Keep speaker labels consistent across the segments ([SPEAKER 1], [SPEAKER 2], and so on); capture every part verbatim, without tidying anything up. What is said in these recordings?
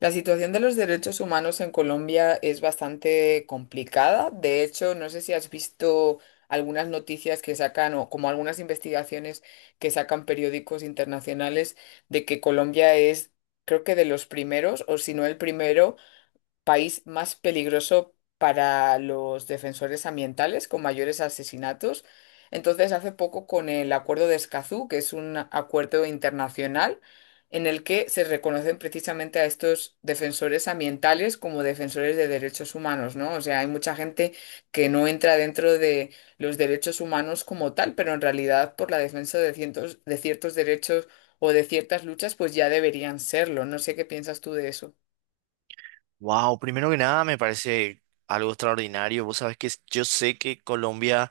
[SPEAKER 1] La situación de los derechos humanos en Colombia es bastante complicada. De hecho, no sé si has visto algunas noticias que sacan o como algunas investigaciones que sacan periódicos internacionales de que Colombia es, creo que de los primeros, o si no el primero país más peligroso para los defensores ambientales, con mayores asesinatos. Entonces, hace poco con el Acuerdo de Escazú, que es un acuerdo internacional en el que se reconocen precisamente a estos defensores ambientales como defensores de derechos humanos, ¿no? O sea, hay mucha gente que no entra dentro de los derechos humanos como tal, pero en realidad por la defensa de cientos- de ciertos derechos o de ciertas luchas, pues ya deberían serlo. No sé qué piensas tú de eso.
[SPEAKER 2] Wow, primero que nada me parece algo extraordinario. Vos sabés que yo sé que Colombia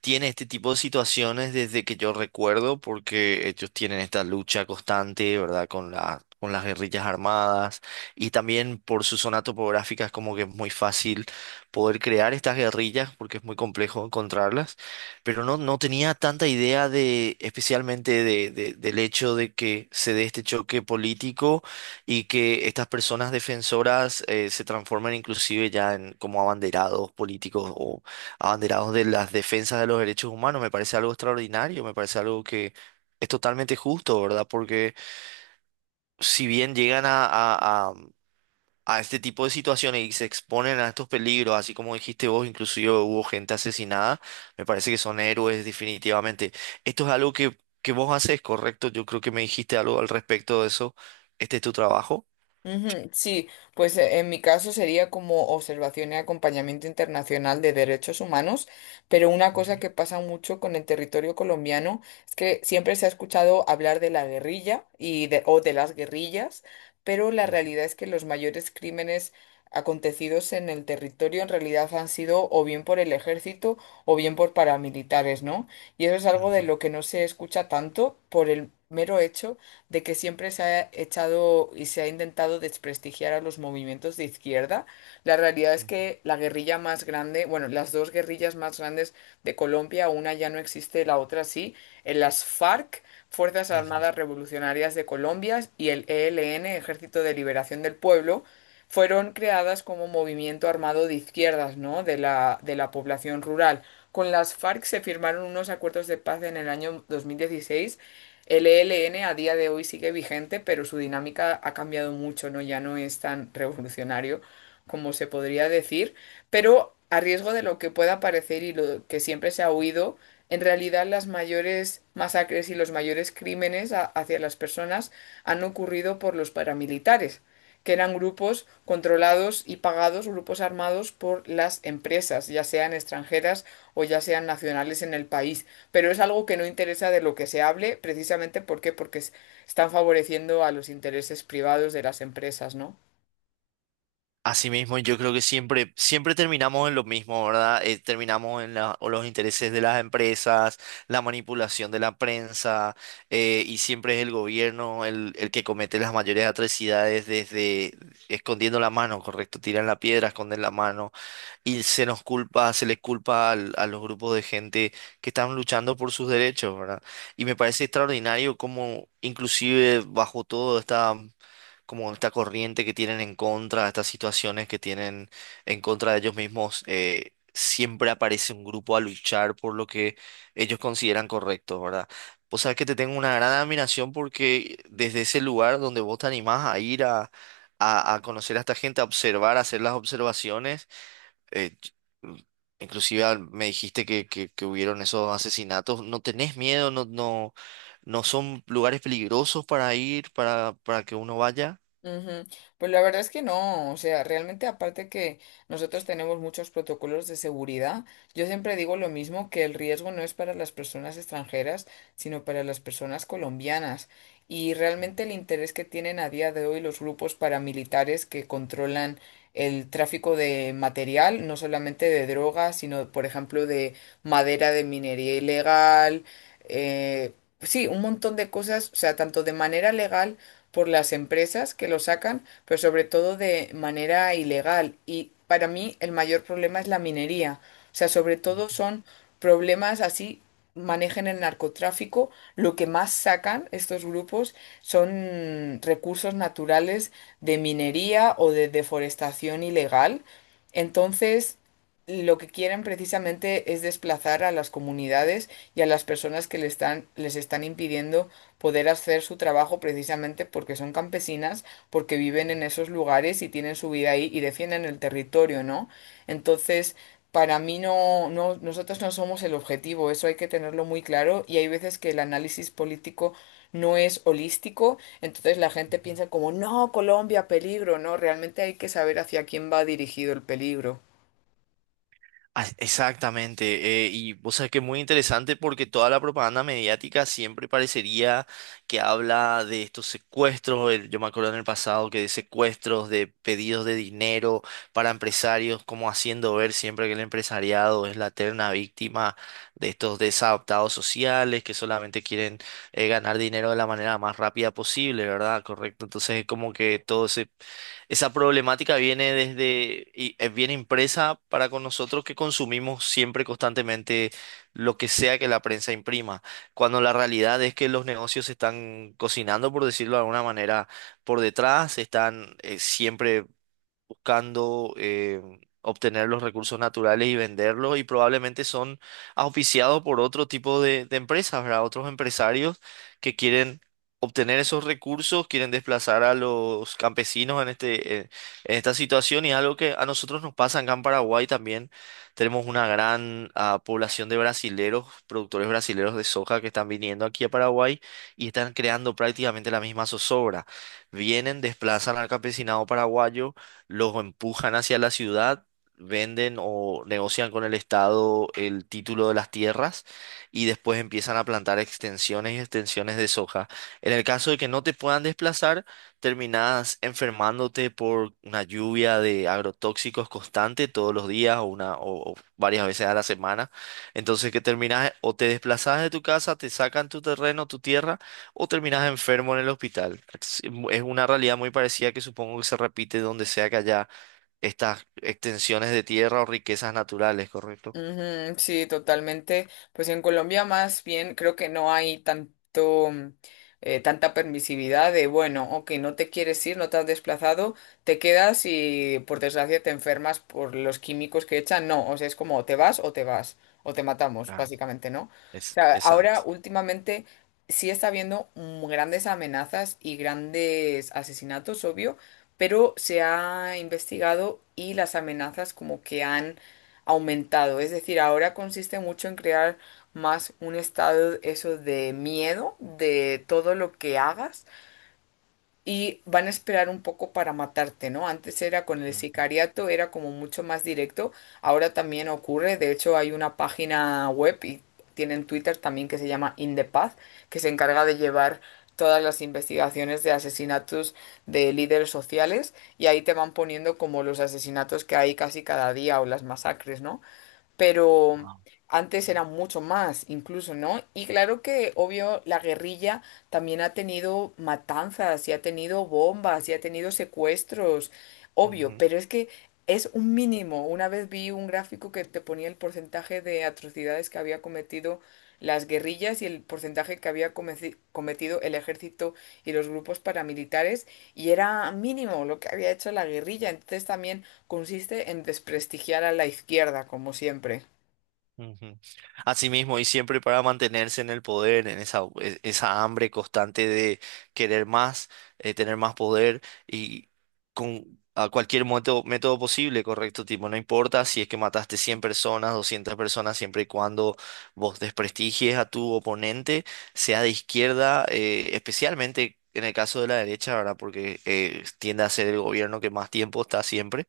[SPEAKER 2] tiene este tipo de situaciones desde que yo recuerdo, porque ellos tienen esta lucha constante, ¿verdad? Con la, con las guerrillas armadas y también por su zona topográfica es como que es muy fácil poder crear estas guerrillas porque es muy complejo encontrarlas, pero no, no tenía tanta idea de, especialmente de, de- del hecho de que se dé este choque político y que estas personas defensoras eh, se transformen inclusive ya en como abanderados políticos abanderados de las defensas de los derechos humanos. Me parece algo extraordinario, me parece algo que es totalmente justo, ¿verdad? Porque si bien llegan a, a, a- a este tipo de situaciones y se exponen a estos peligros, así como dijiste vos, inclusive hubo gente asesinada, me parece que son héroes definitivamente. Esto es algo que, que vos haces, correcto, yo creo que me dijiste algo al respecto de eso, este es tu trabajo.
[SPEAKER 1] Ujú, sí, pues eh, en mi caso sería como observación y acompañamiento internacional de derechos humanos, pero una cosa
[SPEAKER 2] Ujú,
[SPEAKER 1] que pasa mucho con el territorio colombiano es que siempre se ha escuchado hablar de la guerrilla y de, o de las guerrillas, pero la
[SPEAKER 2] ujú,
[SPEAKER 1] realidad es que los mayores crímenes acontecidos en el territorio en realidad han sido o bien por el ejército o bien por paramilitares, ¿no? Y eso es algo de
[SPEAKER 2] ujú,
[SPEAKER 1] lo que no se escucha tanto por el mero hecho de que siempre se ha echado y se ha intentado desprestigiar a los movimientos de izquierda. La realidad es
[SPEAKER 2] ujú,
[SPEAKER 1] que la guerrilla más grande, bueno, las dos guerrillas más grandes de Colombia, una ya no existe, la otra sí, en las FARC, Fuerzas
[SPEAKER 2] ujú.
[SPEAKER 1] Armadas Revolucionarias de Colombia, y el E L N, Ejército de Liberación del Pueblo, fueron creadas como movimiento armado de izquierdas, ¿no? De la, de la población rural. Con las FARC se firmaron unos acuerdos de paz en el año dos mil dieciséis. El E L N a día de hoy sigue vigente, pero su dinámica ha cambiado mucho, ¿no? Ya no es tan revolucionario como se podría decir, pero a riesgo de lo que pueda parecer y lo que siempre se ha oído, en realidad las mayores masacres y los mayores crímenes a- hacia las personas han ocurrido por los paramilitares que eran grupos controlados y pagados, grupos armados por las empresas, ya sean extranjeras o ya sean nacionales en el país. Pero es algo que no interesa de lo que se hable, precisamente ¿por qué? Porque es- están favoreciendo a los intereses privados de las empresas, ¿no?
[SPEAKER 2] Asimismo, yo creo que siempre, siempre terminamos en lo mismo, ¿verdad? Eh, terminamos en la- o los intereses de las empresas, la manipulación de la prensa, eh, y siempre es el gobierno el, el que comete las mayores atrocidades desde escondiendo la mano, ¿correcto? Tiran la piedra, esconden la mano, y se nos culpa, se les culpa al- a los grupos de gente que están luchando por sus derechos, ¿verdad? Y me parece extraordinario cómo, inclusive bajo todo esta como esta corriente que tienen en contra, estas situaciones que tienen en contra de ellos mismos, eh, siempre aparece un grupo a luchar por lo que ellos consideran correcto, ¿verdad? Vos sabés que te tengo una gran admiración porque desde ese lugar donde vos te animás a ir a, a, a conocer a esta gente, a observar, a hacer las observaciones. eh, Inclusive al- me dijiste que, que, que hubieron esos asesinatos. ¿No tenés miedo? ¿No, no, no son lugares peligrosos para ir, para, para que uno vaya?
[SPEAKER 1] Ujú. Pues la verdad es que no, o sea, realmente aparte que nosotros tenemos muchos protocolos de seguridad, yo siempre digo lo mismo, que el riesgo no es para las personas extranjeras, sino para las personas colombianas. Y realmente el interés que tienen a día de hoy los grupos paramilitares que controlan el tráfico de material, no solamente de drogas, sino, por ejemplo, de madera de minería ilegal, eh, sí, un montón de cosas, o sea, tanto de manera legal por las empresas que lo sacan, pero sobre todo de manera ilegal. Y para mí el mayor problema es la minería. O sea, sobre todo son problemas así manejen el narcotráfico, lo que más sacan estos grupos son recursos naturales de minería o de deforestación ilegal. Entonces, lo que quieren precisamente es desplazar a las comunidades y a las personas que le están- les están impidiendo poder hacer su trabajo precisamente porque son campesinas, porque viven en esos lugares y tienen su vida ahí y defienden el territorio, ¿no? Entonces, para mí no, no, nosotros no somos el objetivo, eso hay que tenerlo muy claro y hay veces que el análisis político no es holístico, entonces la gente piensa como, no, Colombia, peligro, no, realmente hay que saber hacia quién va dirigido el peligro.
[SPEAKER 2] Ah, exactamente, eh, y o sea que es muy interesante porque toda la propaganda mediática siempre parecería que habla de estos secuestros, el- yo me acuerdo en el pasado que de secuestros, de pedidos de dinero para empresarios, como haciendo ver siempre que el empresariado es la eterna víctima de estos desadaptados sociales que solamente quieren eh, ganar dinero de la manera más rápida posible, ¿verdad? Correcto, entonces es como que todo se esa problemática viene desde, y eh, viene impresa para con nosotros que consumimos siempre constantemente lo que sea que la prensa imprima, cuando la realidad es que los negocios se están cocinando, por decirlo de alguna manera, por detrás. Están eh, siempre buscando eh, obtener los recursos naturales y venderlos, y probablemente son auspiciados por otro tipo de, de empresas, ¿verdad? Otros empresarios que quieren obtener esos recursos, quieren desplazar a los campesinos en este, eh, en esta situación, y es algo que a nosotros nos pasa acá en Paraguay también. Tenemos una gran ah, población de brasileros, productores brasileros de soja que están viniendo aquí a Paraguay y están creando prácticamente la misma zozobra. Vienen, desplazan al campesinado paraguayo, los empujan hacia la ciudad, venden o negocian con el Estado el título de las tierras y después empiezan a plantar extensiones y extensiones de soja. En el caso de que no te puedan desplazar, terminás enfermándote por una lluvia de agrotóxicos constante todos los días o, una, o o varias veces a la semana. Entonces que terminás o te desplazás de tu casa, te sacan tu terreno, tu tierra, o terminas enfermo en el hospital. Es es una realidad muy parecida que supongo que se repite donde sea que haya estas extensiones de tierra o riquezas naturales, ¿correcto?
[SPEAKER 1] Ujú, sí, totalmente. Pues en Colombia más bien creo que no hay tanto, mm, eh, tanta permisividad de, bueno, ok, no te quieres ir, no te has desplazado, te quedas y por desgracia te enfermas por los químicos que echan. No, o sea, es como o te vas o te vas, o te matamos,
[SPEAKER 2] Claro.
[SPEAKER 1] básicamente, ¿no? O
[SPEAKER 2] Es,
[SPEAKER 1] sea,
[SPEAKER 2] exacto.
[SPEAKER 1] ahora últimamente sí está habiendo mm, grandes amenazas y grandes asesinatos, obvio, pero se ha investigado y las amenazas como que han aumentado. Es decir, ahora consiste mucho en crear más un estado eso de miedo de todo lo que hagas y van a esperar un poco para matarte, ¿no? Antes era con el
[SPEAKER 2] Ujú.
[SPEAKER 1] sicariato, era como mucho más directo, ahora también ocurre, de hecho hay una página web y tienen Twitter también que se llama In the Path, que se encarga de llevar todas las investigaciones de asesinatos de líderes sociales y ahí te van poniendo como los asesinatos que hay casi cada día o las masacres, ¿no? Pero antes eran mucho más, incluso, ¿no? Y claro que, obvio, la guerrilla también ha tenido matanzas y ha tenido bombas y ha tenido secuestros, obvio,
[SPEAKER 2] Ujú.
[SPEAKER 1] pero es que es un mínimo. Una vez vi un gráfico que te ponía el porcentaje de atrocidades que había cometido las guerrillas y el porcentaje que había comeci- cometido el ejército y los grupos paramilitares y era mínimo lo que había hecho la guerrilla. Entonces también consiste en desprestigiar a la izquierda, como siempre.
[SPEAKER 2] Ujú. Así mismo, y siempre para mantenerse en el poder, en esa, e- esa hambre constante de querer más, eh, tener más poder, y con a cualquier método, método posible, correcto, tipo, no importa si es que mataste cien personas, doscientas personas, siempre y cuando vos desprestigies a tu oponente, sea de izquierda, eh, especialmente en el caso de la derecha, ¿verdad? Porque eh, tiende a ser el gobierno que más tiempo está siempre.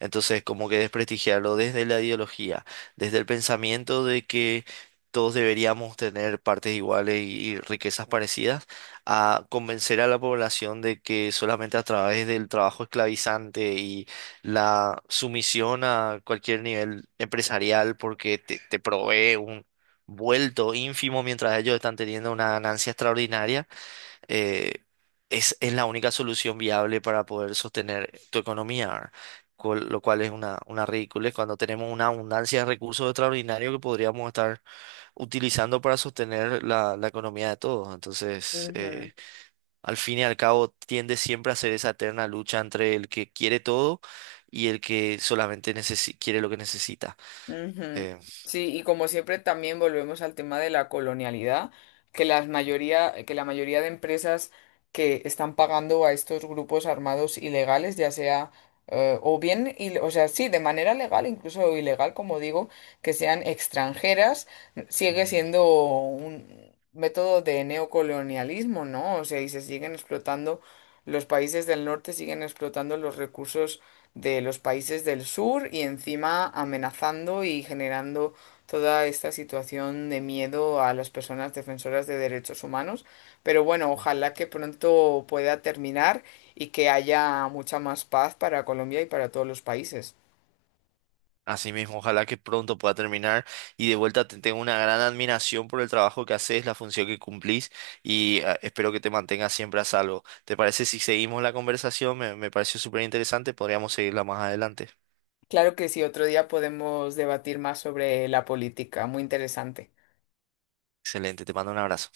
[SPEAKER 2] Entonces, como que desprestigiarlo desde la ideología, desde el pensamiento de que todos deberíamos tener partes iguales y y riquezas parecidas, a convencer a la población de que solamente a través del trabajo esclavizante y la sumisión a cualquier nivel empresarial, porque te, te provee un vuelto ínfimo mientras ellos están teniendo una ganancia extraordinaria. eh, es, es la única solución viable para poder sostener tu economía, ¿verdad? Cual- lo cual es una, una ridiculez cuando tenemos una abundancia de recursos extraordinarios que podríamos estar utilizando para sostener la, la economía de todos. Entonces, eh, al fin y al cabo, tiende siempre a ser esa eterna lucha entre el que quiere todo y el que solamente necesi- quiere lo que necesita.
[SPEAKER 1] Ujú.
[SPEAKER 2] Eh,
[SPEAKER 1] Sí, y como siempre también volvemos al tema de la colonialidad, que las mayoría, que la mayoría de empresas que están pagando a estos grupos armados ilegales, ya sea eh, o bien, il- o sea, sí, de manera legal, incluso ilegal, como digo, que sean extranjeras,
[SPEAKER 2] Ujú.
[SPEAKER 1] sigue
[SPEAKER 2] Ujú.
[SPEAKER 1] siendo un método de neocolonialismo, ¿no? O sea, y se siguen explotando, los países del norte siguen explotando los recursos de los países del sur y encima amenazando y generando toda esta situación de miedo a las personas defensoras de derechos humanos. Pero bueno, ojalá que pronto pueda terminar y que haya mucha más paz para Colombia y para todos los países.
[SPEAKER 2] Así mismo, ojalá que pronto pueda terminar, y de vuelta te tengo una gran admiración por el trabajo que haces, la función que cumplís y ah, espero que te mantengas siempre a salvo. ¿Te parece si seguimos la conversación? Me, me pareció súper interesante, podríamos seguirla más adelante.
[SPEAKER 1] Claro que sí, otro día podemos debatir más sobre la política, muy interesante.
[SPEAKER 2] Excelente, te mando un abrazo.